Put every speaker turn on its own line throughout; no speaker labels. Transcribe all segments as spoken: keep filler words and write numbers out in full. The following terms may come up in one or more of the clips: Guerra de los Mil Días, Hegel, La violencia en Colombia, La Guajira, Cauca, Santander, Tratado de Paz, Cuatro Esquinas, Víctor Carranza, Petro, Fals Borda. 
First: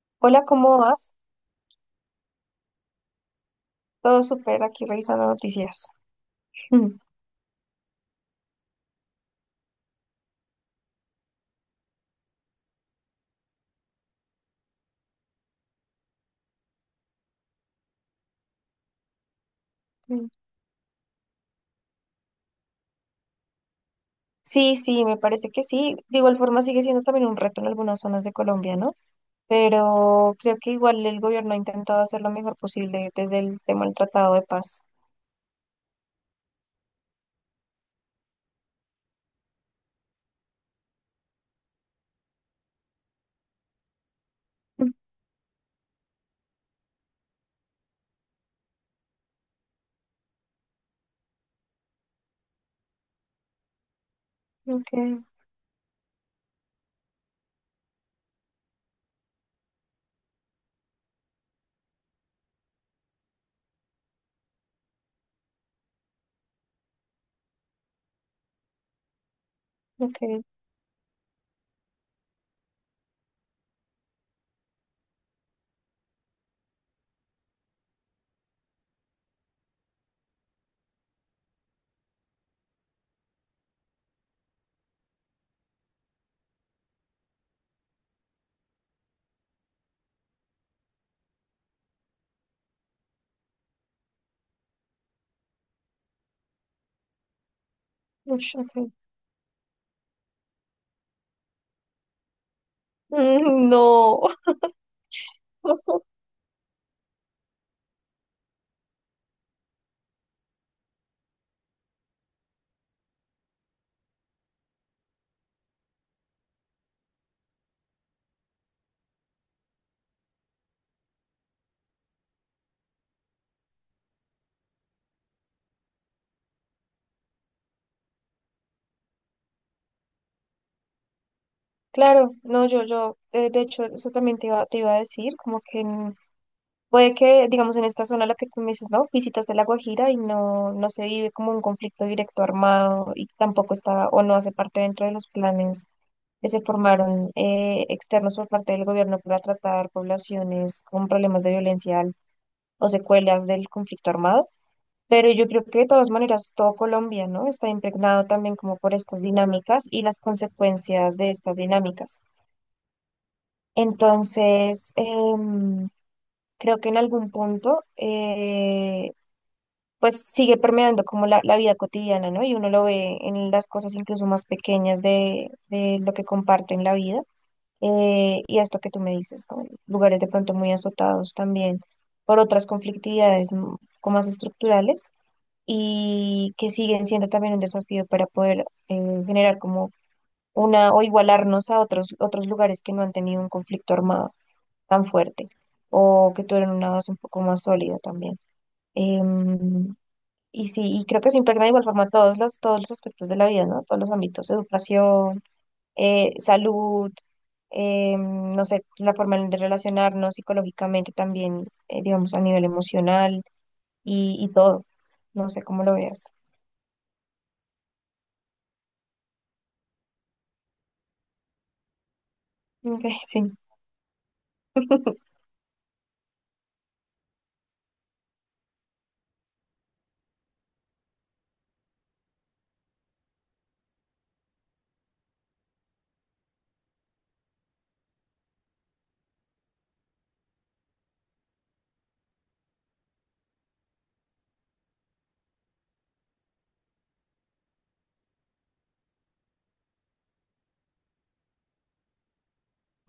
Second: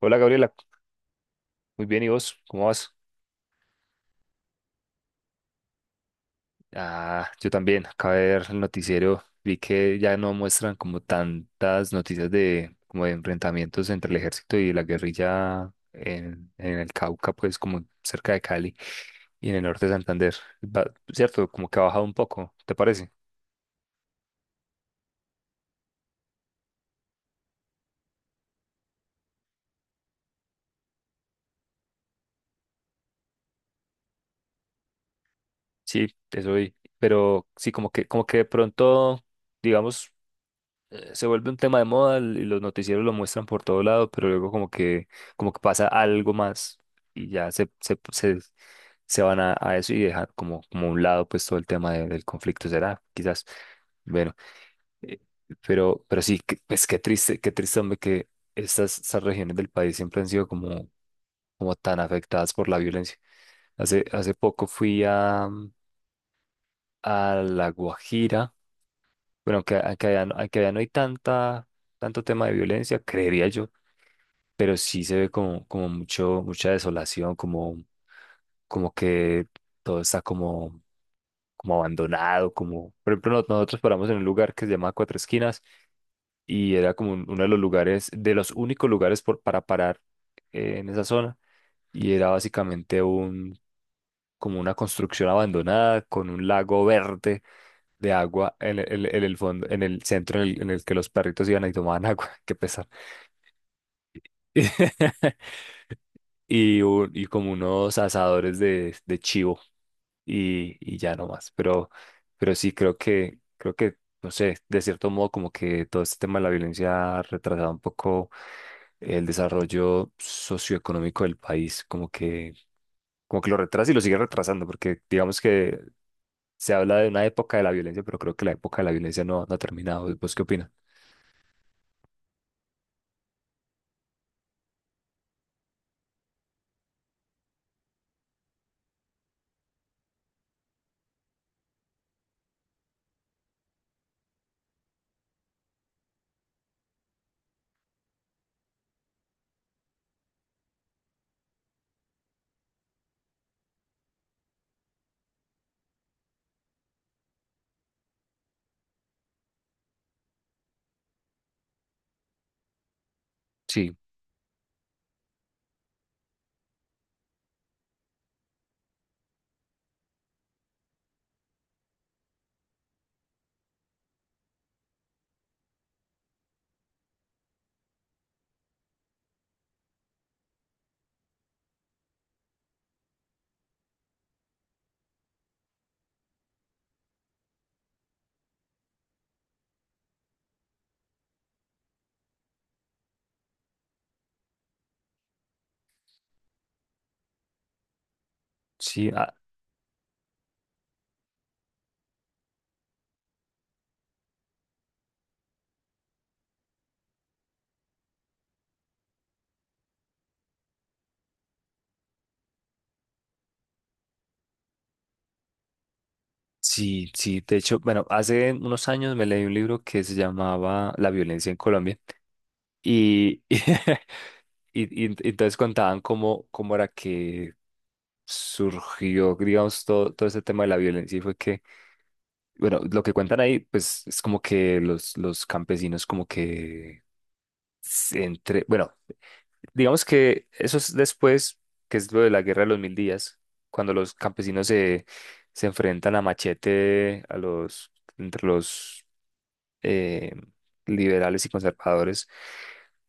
Hola
Hola,
Gabriela,
¿cómo vas?
muy bien, ¿y vos? ¿Cómo vas?
Todo súper, aquí revisando noticias. Mm.
Ah, yo también, acabé de ver el noticiero, vi que ya no muestran como tantas noticias de como de enfrentamientos entre el ejército y la guerrilla en, en el Cauca, pues como cerca de Cali y en el norte de
Mm.
Santander. Va- cierto, como que ha bajado un poco, ¿te parece?
Sí, sí, me parece que sí. De igual forma sigue siendo también un reto en algunas zonas de Colombia, ¿no? Pero creo que igual el gobierno ha intentado hacer lo mejor posible desde el tema del Tratado de Paz.
Sí, eso vi, pero sí, como que, como que, de pronto, digamos, eh, se vuelve un tema de moda y los noticieros lo muestran por todo lado, pero luego como
Mm.
que, como que pasa algo más y ya se, se, se, se van a, a eso y dejan como, como a un lado pues todo el tema de- del conflicto, será, quizás. Bueno,
Ok,
eh, pero, pero sí, que- pues qué triste, qué triste, hombre, que estas, estas regiones del país siempre han sido como, como tan afectadas por la violencia. Hace, hace poco fui a, a La Guajira. Bueno, que, a- que allá,
ok,
no- que allá no hay tanta, tanto tema de violencia, creería yo, pero sí se ve como, como mucho, mucha desolación, como, como que todo está como, como abandonado, como, por ejemplo, no- nosotros paramos en un lugar que se llama Cuatro Esquinas y era como un- uno de los lugares, de los únicos lugares por, para parar, eh, en esa zona, y era básicamente un, como una construcción abandonada con un lago verde de
ush,
agua en el,
ok.
en el- en el fondo, en el centro, en el, en el que los perritos iban y tomaban agua, qué pesar.
Mm. No.
Y, un- y como unos asadores de, de chivo y, y ya no más. Pero, pero sí creo que, creo que, no sé, de cierto modo como que todo este tema de la violencia ha retrasado un poco el desarrollo socioeconómico del país, como que, como que lo retrasa y lo sigue retrasando, porque digamos que se habla de una época de la violencia, pero creo que la época de la violencia no, no ha terminado. ¿Vos qué opinas?
Claro, no, yo, yo, eh, de hecho, eso también te iba, te iba a decir, como que... mm, Puede que, digamos, en esta zona la que tú me dices, ¿no? Visitas de La Guajira y no, no se vive como un conflicto directo armado y tampoco está o no hace parte dentro de los planes que se formaron eh, externos por parte del gobierno para tratar poblaciones con problemas de violencia al- o secuelas del conflicto armado. Pero yo creo que de todas maneras todo Colombia, ¿no? Está impregnado también como por estas dinámicas y las consecuencias de estas dinámicas.
Sí,
Entonces, em, creo que en algún punto eh, pues sigue permeando como la, la vida cotidiana, ¿no? Y uno lo ve en las cosas incluso más pequeñas de, de lo que comparten la vida. Eh, y esto que tú me dices, ¿no? Lugares de pronto muy azotados también por otras conflictividades m- como más estructurales y que siguen siendo también un desafío para poder eh, generar como una o igualarnos a otros, otros lugares que no han tenido un conflicto armado tan fuerte o que tuvieron una base un poco más sólida también.
sí.
Em, y sí, y creo que se impregna de igual forma todos los, todos los aspectos de la vida, ¿no? Todos los ámbitos, educación, eh, salud, eh, no sé, la forma en de relacionarnos psicológicamente también, eh, digamos, a nivel emocional y, y todo. No sé cómo lo veas.
Sí, sí, de hecho, bueno, hace unos años me leí un libro que se llamaba La violencia en Colombia
Ok,
y, y,
sí.
y- y entonces contaban cómo, cómo era que surgió, digamos, todo, todo ese tema de la violencia y fue que, bueno, lo que cuentan ahí, pues es como que los, los campesinos como que se entre, bueno, digamos que eso es después, que es lo de la Guerra de los Mil Días, cuando los campesinos se, se enfrentan a machete a los, entre los, eh, liberales y conservadores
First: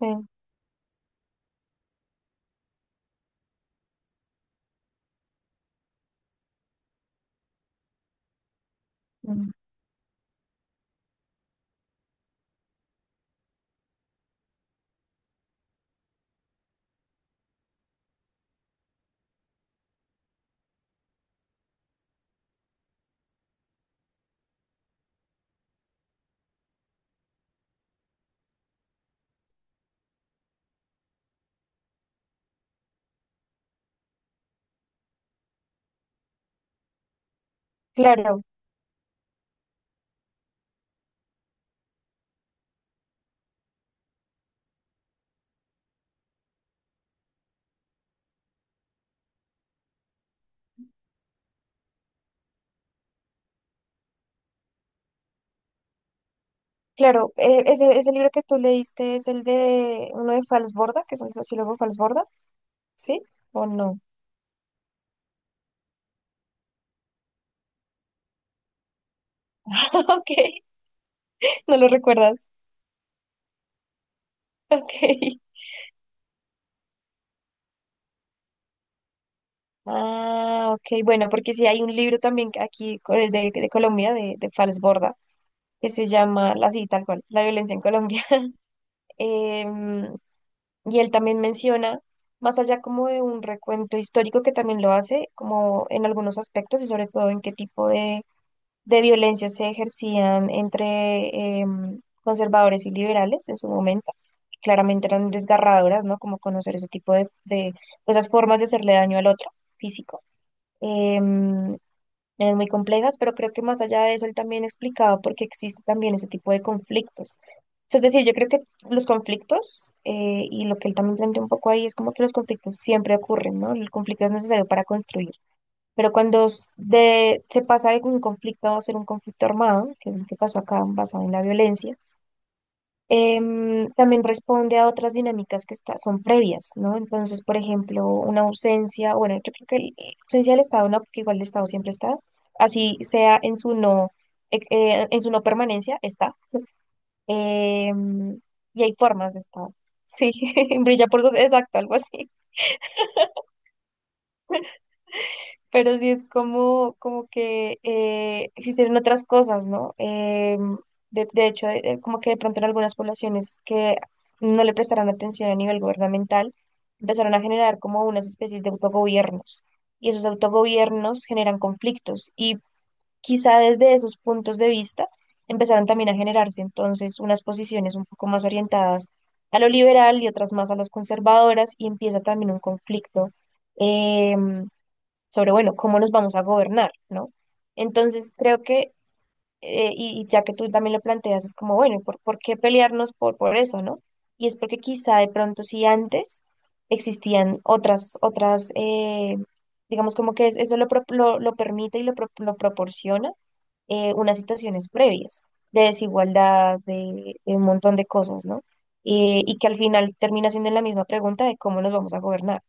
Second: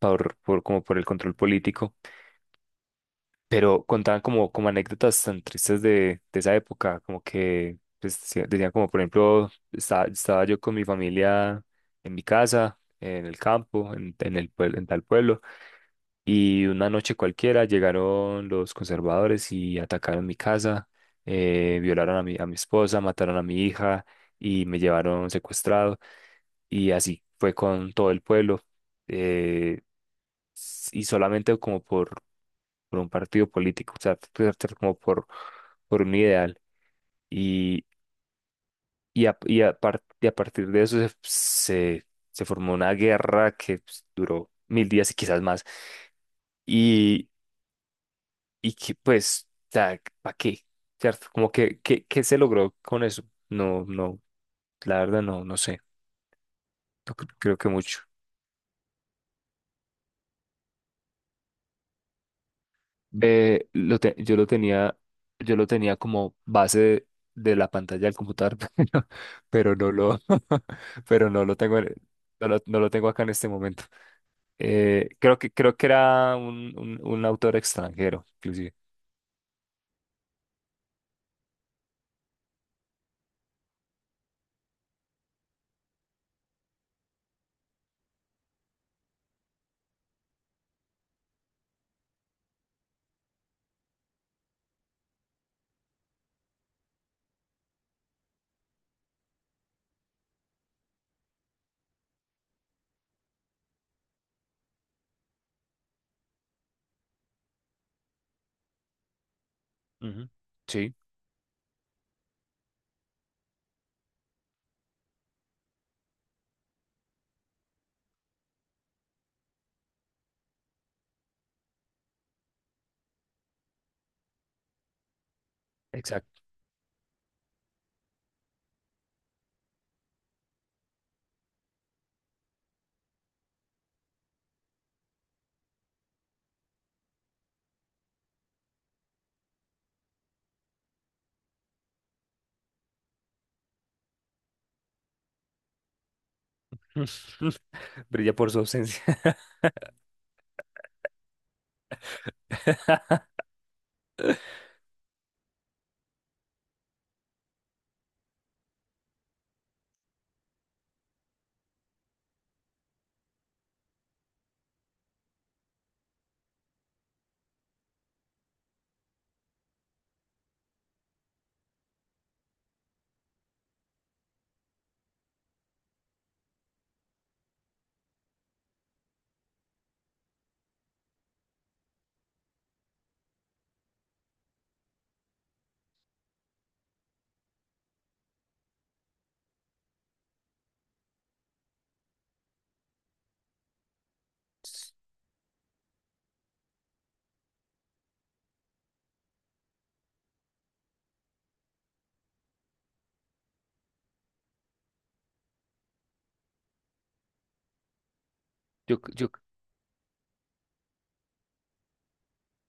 Sí,
por- como por el control político, pero contaban como, como anécdotas tan tristes de, de esa época, como que pues, decía- decían como, por ejemplo,
mm.
estaba, estaba yo con mi familia en mi casa, en el campo, en, en el, pueblo- en tal pueblo, y una noche cualquiera llegaron los conservadores y atacaron mi casa, eh, violaron a mi, a mi esposa, mataron a mi hija y me llevaron secuestrado. Y así fue con todo el pueblo. eh, s- y solamente como por, por un partido político, o sea, t- t- como por, por un ideal. Y,
Claro,
y, a, y, a par- y a partir de eso se, se, se formó una guerra que pues, duró mil días y quizás más. Y, y que pues, ¿para qué? ¿Cierto? Como que, qué ¿qué se logró con eso? No, no, la verdad no, no sé. No cre-
claro.
creo
Eh,
que
ese,
mucho.
ese libro que tú leíste es el de uno de Fals Borda, que es un sociólogo Fals Borda, ¿sí? ¿O
Eh, lo
no?
te- yo lo tenía, yo lo tenía como base de, de la pantalla del computador, pero, pero no lo,
Ok,
pero no lo
no
tengo,
lo
en- no
recuerdas.
lo, no lo tengo acá en este momento.
Ok.
Eh, creo que, creo que era un, un, un autor extranjero, inclusive.
Ah, ok, bueno, porque sí hay un libro también que aquí co- de, de Colombia, de, de Falsborda, que se llama, la sí, tal cual, La violencia en Colombia. Em, y él también menciona, más allá como de un recuento histórico que también lo hace, como en algunos aspectos y sobre todo en qué tipo de, de violencia se ejercían entre em, conservadores y liberales en su momento. Claramente eran desgarradoras, ¿no? Como conocer ese tipo de, de esas formas de hacerle daño al otro físico.
Ujú. Sí,
Em, Eran muy complejas, pero creo que más allá de eso, él también explicaba por qué existe también ese tipo de conflictos. O sea, es decir, yo creo que los conflictos, eh, y lo que él también plantea un poco ahí, es como que los conflictos siempre ocurren, ¿no? El conflicto es necesario para construir, pero
exacto.
cuando s- de, se pasa de un conflicto a ser un conflicto armado, que es lo que pasó acá basado en la violencia, em, también responde a otras dinámicas que está- son previas, ¿no? Entonces, por ejemplo, una ausencia, bueno, yo creo que el- la ausencia del Estado no, porque igual el Estado siempre está, así sea en su no, eh, eh, en su no permanencia, está.
Brilla
Em,
por su
y hay
ausencia.
formas de Estado. Sí, brilla por sus, exacto, algo así. Pero sí es como, como que eh, existieron otras cosas, ¿no? Eh, de, de hecho, eh, eh, como que de pronto en algunas poblaciones que no le prestaron atención a nivel gubernamental, empezaron a generar como unas especies de autogobiernos. Y esos autogobiernos generan conflictos. Y quizá desde esos puntos de vista empezaron también a generarse entonces unas posiciones un poco más orientadas a lo liberal y otras más a las conservadoras, y empieza también un conflicto. em, Sobre, bueno, cómo nos vamos a gobernar, ¿no? Entonces, creo que, eh, y, y ya que tú también lo planteas, es como, bueno, ¿por, por qué pelearnos por, por eso, ¿no? Y es porque quizá de pronto si antes existían otras, otras, eh, digamos como que es- eso lo, pro- lo, lo permite y lo, pro- lo proporciona eh, unas situaciones previas de desigualdad, de, de un montón de cosas, ¿no?
Yo, yo,
Eh, y que al final termina siendo la misma pregunta de cómo nos vamos a gobernar.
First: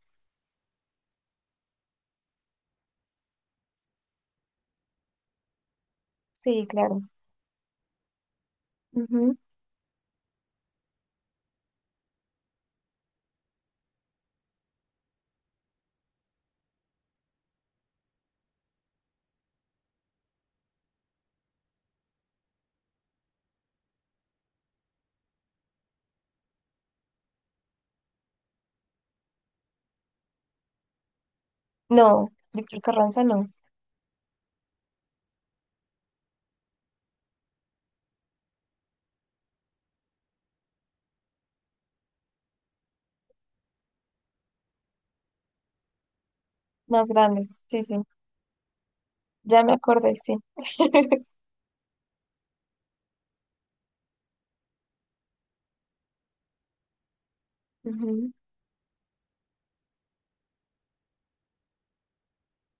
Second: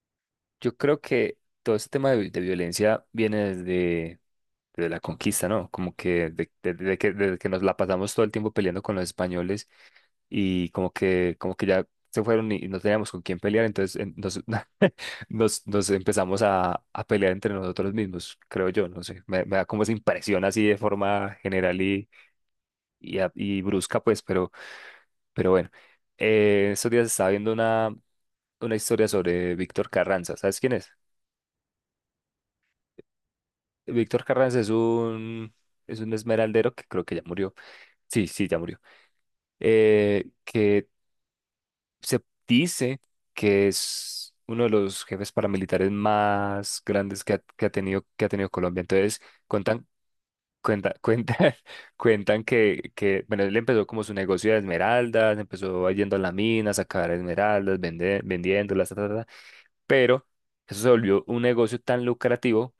yo creo que todo este tema de, vi- de violencia viene desde de, la conquista, ¿no? Como que de,
Sí,
de- de
claro.
que desde que nos la pasamos todo el tiempo peleando con los españoles y como que como que ya se fueron y, y no teníamos con quién pelear, entonces en- nos, nos, nos empezamos a, a pelear entre nosotros mismos, creo yo, no sé, me, me da como esa impresión así de forma general y, y, a- y brusca, pues, pero, pero bueno, eh, estos días estaba viendo una, una historia sobre Víctor Carranza, ¿sabes quién es?
No, Víctor Carranza no.
Víctor Carranza es un, es un esmeraldero que creo que ya murió. Sí, sí, ya murió, eh, que se dice que es uno de los jefes paramilitares más
Más
grandes que ha,
grandes,
que ha
sí, sí.
tenido, que ha tenido Colombia. Entonces,
Ya me
cuentan
acordé, sí.
cuenta, cuentan, cuentan que, que, bueno, él empezó como su negocio de esmeraldas, empezó yendo a la mina, a sacar esmeraldas, vende-
Ujú,
vendiéndolas, ta, ta, ta, pero eso se volvió un negocio tan lucrativo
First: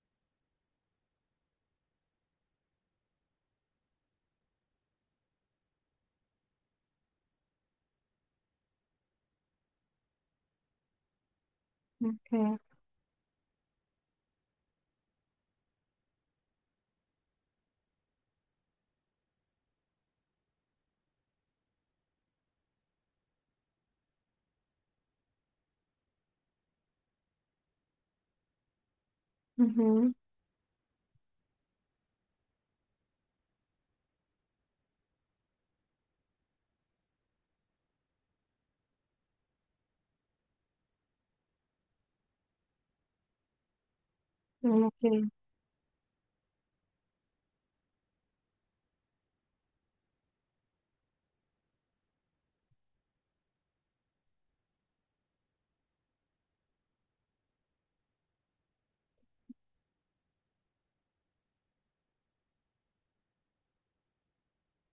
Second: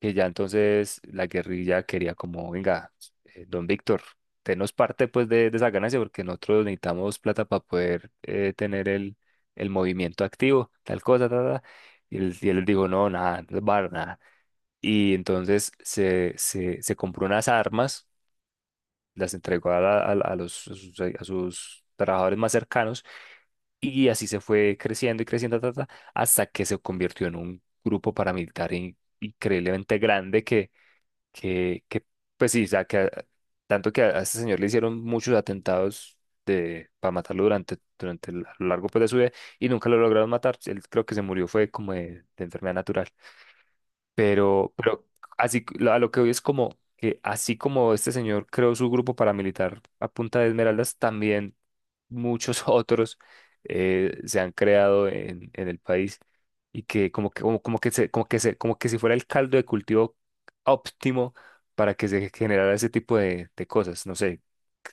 que ya entonces la guerrilla quería como, venga, eh, don Víctor, tenos parte pues de, de esa ganancia porque nosotros necesitamos plata para poder, eh, tener el, el movimiento activo, tal cosa, tal, tal. Y él, y él
ok,
les dijo, no, nada, no les va a dar nada. Y entonces se, se, se compró unas armas, las entregó a, la- a, la- a los, a sus, a sus, trabajadores más cercanos y así se fue creciendo y creciendo, ta, ta, ta, hasta que se convirtió en un grupo paramilitar in- increíblemente
ujú,
grande que que, que pues sí, o sea, que a- tanto que a, a este señor le hicieron muchos atentados de, para matarlo durante, durante el- a lo largo pues, de su vida y nunca lo lograron matar. Él creo que se murió fue como de, de enfermedad natural. Pero,
ok.
pero así c- lo- a lo que hoy es como que así como este señor creó su grupo paramilitar a punta de esmeraldas, también muchos otros, eh, se han creado en, en el país y que como que como, como que se, como que se, como que si fuera el caldo de cultivo óptimo para que se generara ese tipo de, de cosas. No sé,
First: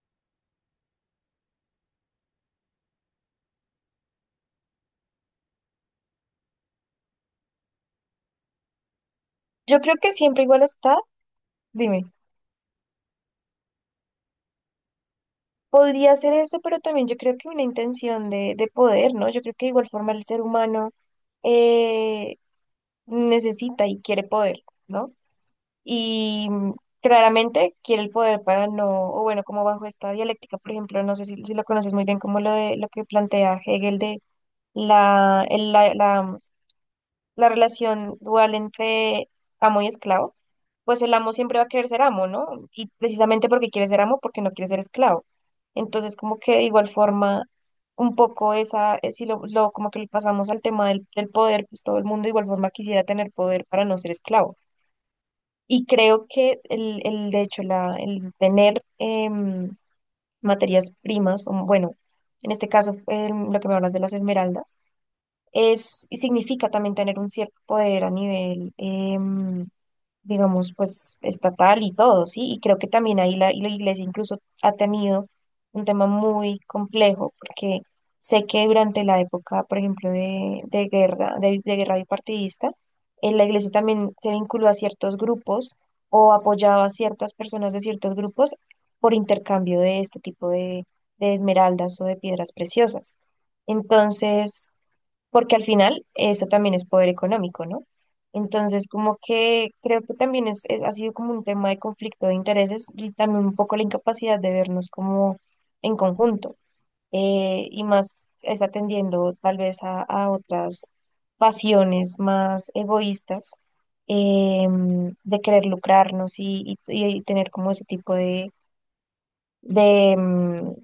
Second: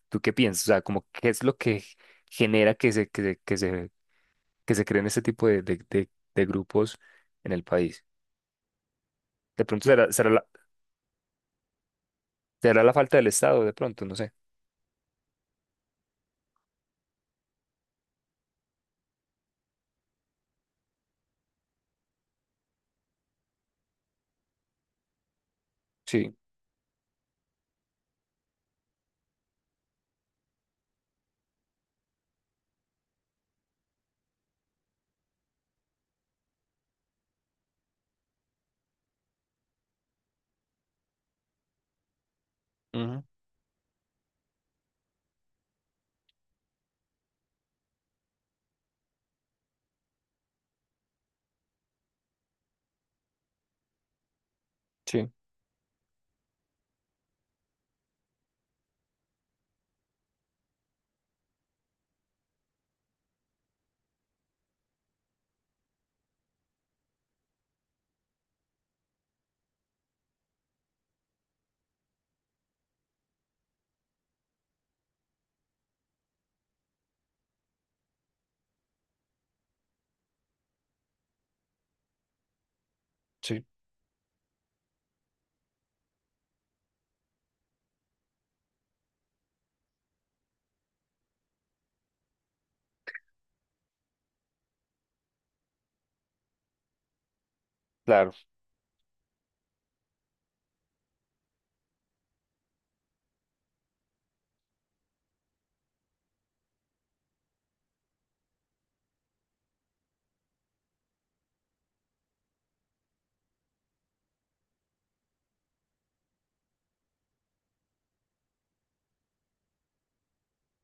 ¿tú qué piensas? O sea, como qué es lo que genera que se, que se, que se, que se creen este tipo de, de, de- de grupos en el país. De
Yo
pronto
creo
será,
que
será
siempre
la,
igual está, dime,
será la falta del Estado, de pronto, no sé.
podría ser eso, pero también yo creo que una intención de, de poder, ¿no? Yo creo que de igual forma el ser humano eh, necesita y quiere poder, ¿no?
Sí,
Y mm, claramente quiere el poder para no, o bueno, como bajo esta dialéctica, por ejemplo, no sé si, si lo conoces muy bien, como lo de lo que plantea Hegel de la, el- la, la, la relación dual entre amo y esclavo, pues el amo siempre va a querer ser amo, ¿no? Y
ujú,
precisamente porque quiere ser amo, porque no quiere ser esclavo. Entonces, como que de igual forma, un poco esa, eh, si lo, lo- como que lo pasamos al tema del, del poder, pues todo el mundo de igual forma quisiera tener poder para no ser esclavo.
sí,
Y creo que el, el de hecho, la, el tener em, materias primas, o bueno, en este caso, em, lo que me hablas de las esmeraldas, es, y significa también tener un cierto poder a nivel, em, digamos, pues estatal y todo, ¿sí? Y creo que también ahí la, y la iglesia incluso ha tenido un tema muy complejo, porque sé que durante la época, por ejemplo, de, de guerra, de, de guerra bipartidista, eh, la
sí,
iglesia también se vinculó a ciertos grupos o apoyaba a ciertas personas de ciertos grupos por intercambio de este tipo de, de esmeraldas o de piedras preciosas. Entonces, porque al final eso también es poder económico, ¿no?
claro.
Entonces, como que creo que también es, es- ha sido como un tema de conflicto de intereses y también un poco la incapacidad de vernos como en conjunto eh, y más es atendiendo tal vez a, a otras pasiones más egoístas em, de querer lucrarnos y, y- y tener como ese tipo de, de em,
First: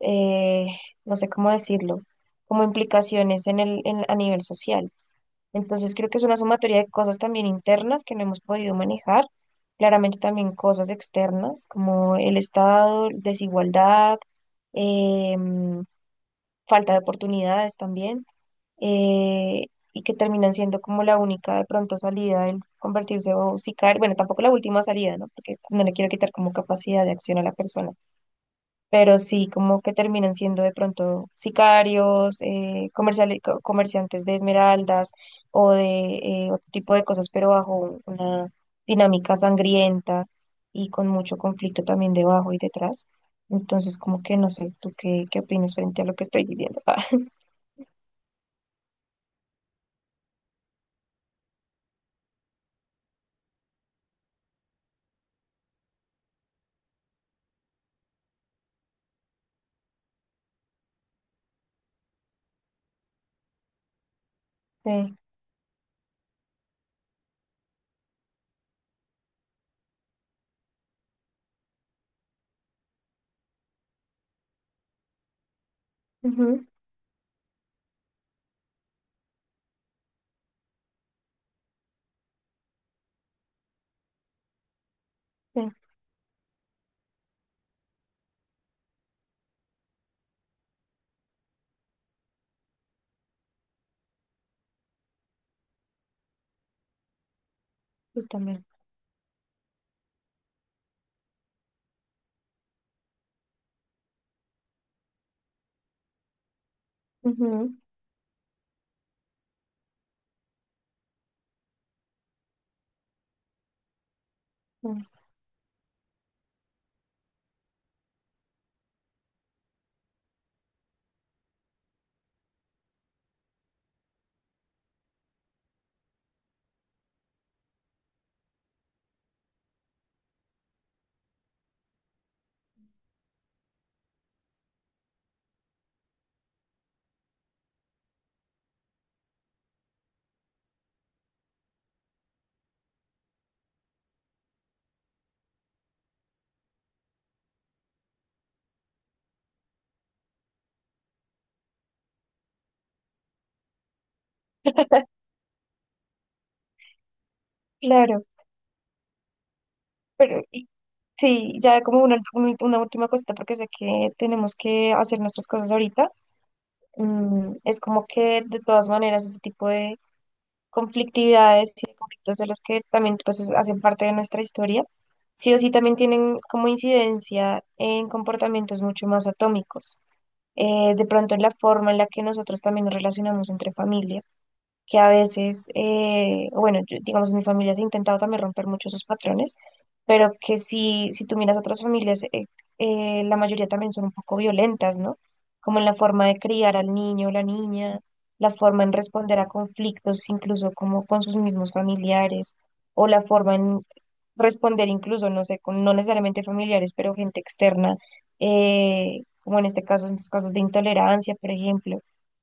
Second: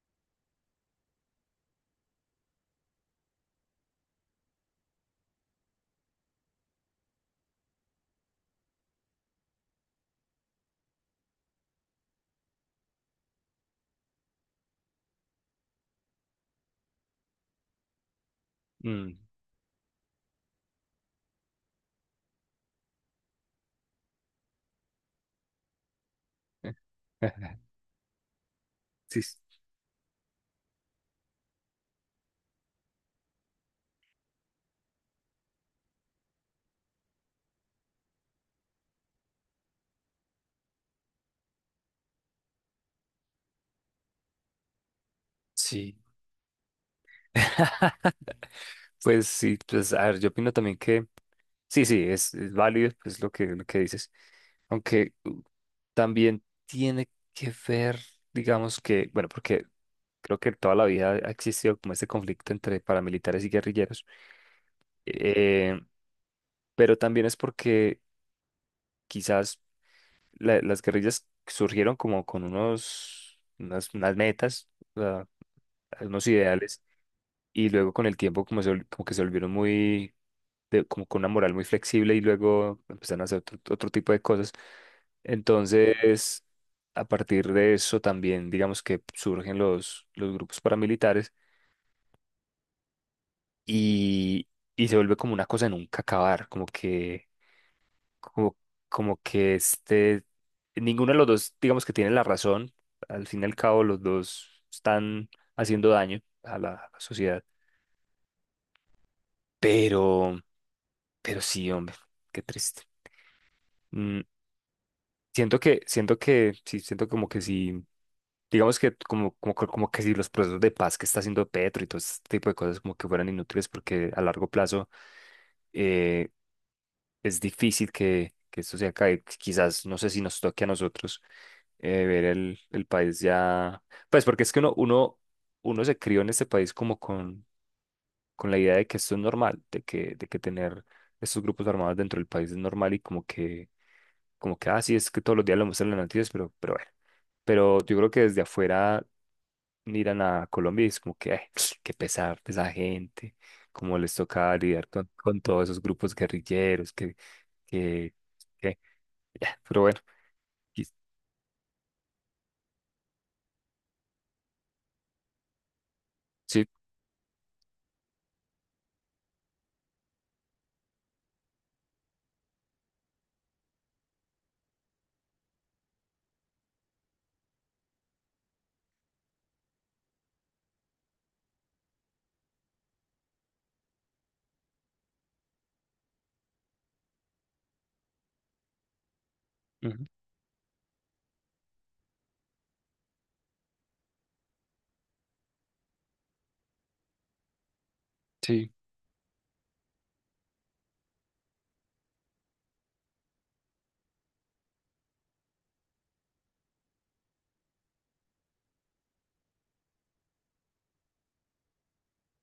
eh, no sé cómo decirlo, como implicaciones en el, en- a nivel social. Entonces creo que es una sumatoria de cosas también internas que no hemos podido manejar, claramente también cosas externas como el Estado, desigualdad, em, falta de oportunidades también,
Mm.
eh, y que terminan siendo como la única de pronto salida, el convertirse o si caer, bueno, tampoco la última salida, ¿no? Porque no le quiero quitar como capacidad de acción a la persona pero
Sí.
sí como que terminan siendo de pronto sicarios, eh, comerciali- co- comerciantes de esmeraldas o de eh, otro tipo de cosas, pero bajo una dinámica sangrienta y con mucho conflicto también debajo y detrás. Entonces, como que no sé, ¿tú qué, qué opinas
Sí.
frente a lo que estoy diciendo?
Pues sí, pues a ver, yo opino también que sí, sí, es, es, válido, pues lo que, lo que dices, aunque uh, también tiene que ver, digamos que, bueno, porque creo que toda la vida ha existido como este conflicto entre paramilitares y guerrilleros,
Sí,
eh, pero también es porque quizás la- las guerrillas surgieron como con unos, unas, unas metas, o sea, unos
ujú,
ideales, y luego con el tiempo como, se vol- como que se volvieron muy de- como con una moral muy flexible y luego empezaron a hacer otro, otro, tipo de cosas.
sí,
Entonces, a partir de eso también, digamos que surgen los, los grupos paramilitares y, y se vuelve como una cosa de nunca acabar, como que,
yo
como,
también.
como que este, ninguno de los dos, digamos que tiene la razón, al fin y al cabo los dos están haciendo daño a la, a la sociedad,
Ujú,
pero, pero sí, hombre, qué triste. Mm.
ujú.
Siento que, siento que, sí, siento como que sí, digamos que como, como, que- como que si los procesos de paz que está haciendo Petro y todo este tipo de cosas como que fueran inútiles porque a largo plazo, eh, es difícil que, que esto se acabe. Quizás, no sé si nos toque a nosotros, eh, ver el, el país ya, pues porque es que uno, uno, uno se crió en este país como con, con la idea de que esto es normal, de que, de que tener estos grupos armados dentro del país es normal y como que como que, ah, sí, es que todos los días lo muestran en las noticias, pero, pero bueno. Pero yo creo que desde afuera miran a Colombia y es como que, ay, qué pesar de esa gente, cómo les toca lidiar con, con todos esos grupos guerrilleros, que, que,
Claro,
que, ya, pero bueno,
pero y-
y
sí, ya como una, ult- un- una última cosita, porque sé que tenemos que hacer nuestras cosas ahorita.
sí,
Mm, es como que de todas maneras ese tipo de conflictividades y de conflictos de los que también pues es- hacen parte de nuestra historia, sí o sí también tienen como incidencia en comportamientos mucho más atómicos. Eh, de pronto en la forma en la que nosotros también nos relacionamos entre familias que a veces, eh, bueno, yo- digamos, en mi familia se ha intentado también romper muchos esos patrones,
ujú,
pero que si, si tú miras otras familias, eh, eh, la mayoría también son un poco violentas, ¿no? Como en la forma de criar al niño o la niña, la
sí,
forma en responder a conflictos, incluso como con sus mismos familiares, o la forma en responder incluso, no sé, con no necesariamente familiares, pero gente externa, eh, como en este caso, en estos casos de intolerancia, por ejemplo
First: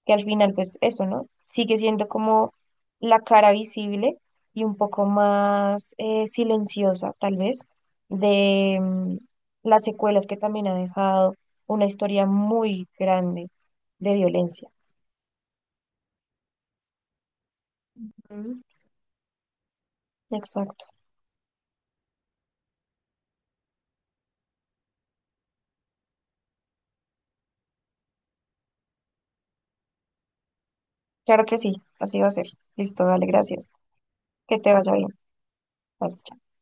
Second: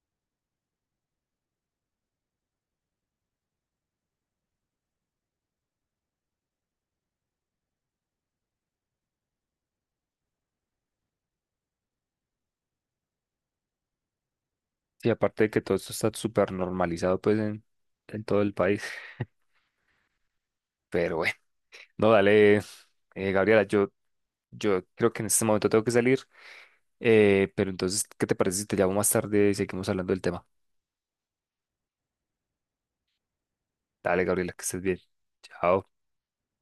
que al final, pues eso, ¿no? Sigue siendo como la cara visible y un poco más eh, silenciosa, tal vez, de mm, las secuelas que también ha dejado una historia muy grande de violencia.
y aparte de que todo esto está súper normalizado, pues, en, en todo el
Ujú.
país,
Exacto.
pero bueno, no, dale, eh, Gabriela, yo, yo creo que en este momento tengo que salir. Eh, pero entonces, ¿qué te parece si te llamo más tarde y seguimos hablando del tema?
Claro que sí, así va a ser. Listo, dale, gracias.
Dale, Gabriela,
Que
que
te
estés
vaya
bien.
bien.
Chao.
Bye.